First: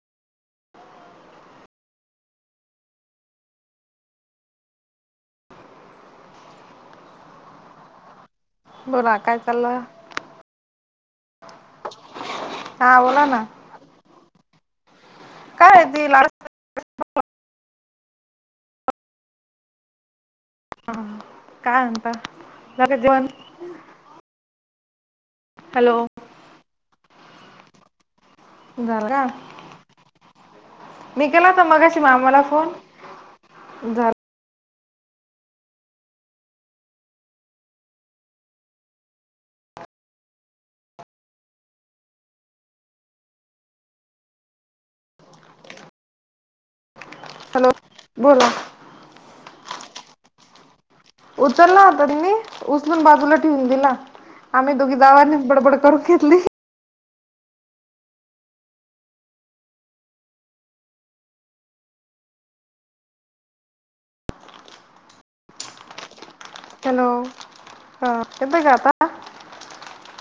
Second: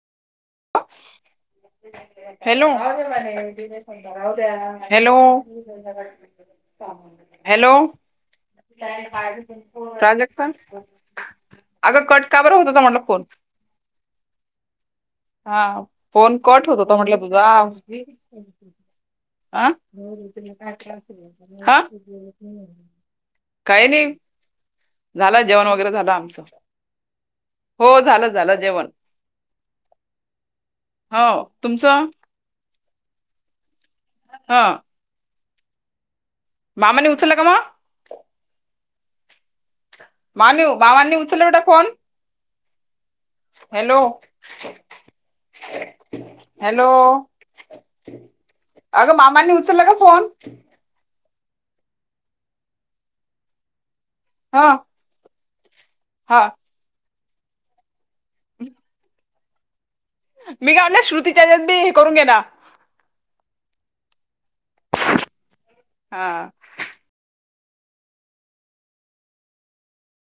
hello hello hello बोला काय चाललं प्राजक्ता अगं कट काबर होतोय तुम्हला हा फोन बोला ना हा काय ती लाड फोन कट होत होता म्हंटलं तुझा आं काय काय म्हणता झालं जेवण काय नाही झाला जेवण वगैरे हॅलो झालं आमचं हो झालं झालं जेवण झाल ग हो मी केला तर मगाशी तुमचं मामाला फोन द हा मामांना उचलला का माय मालू मामांनी उचलला का फोन हॅलो हॅलो हॅलो बोला ला का फोन उचलला तरी मी उचलून बाजूला ठेवून दिला ह आम्ही दोघी गावांनी बडबड फ लि हम् मी का म्हटलं श्रुतीच्याच्याती हे करून घे ना हा हॅलो हा तथ काता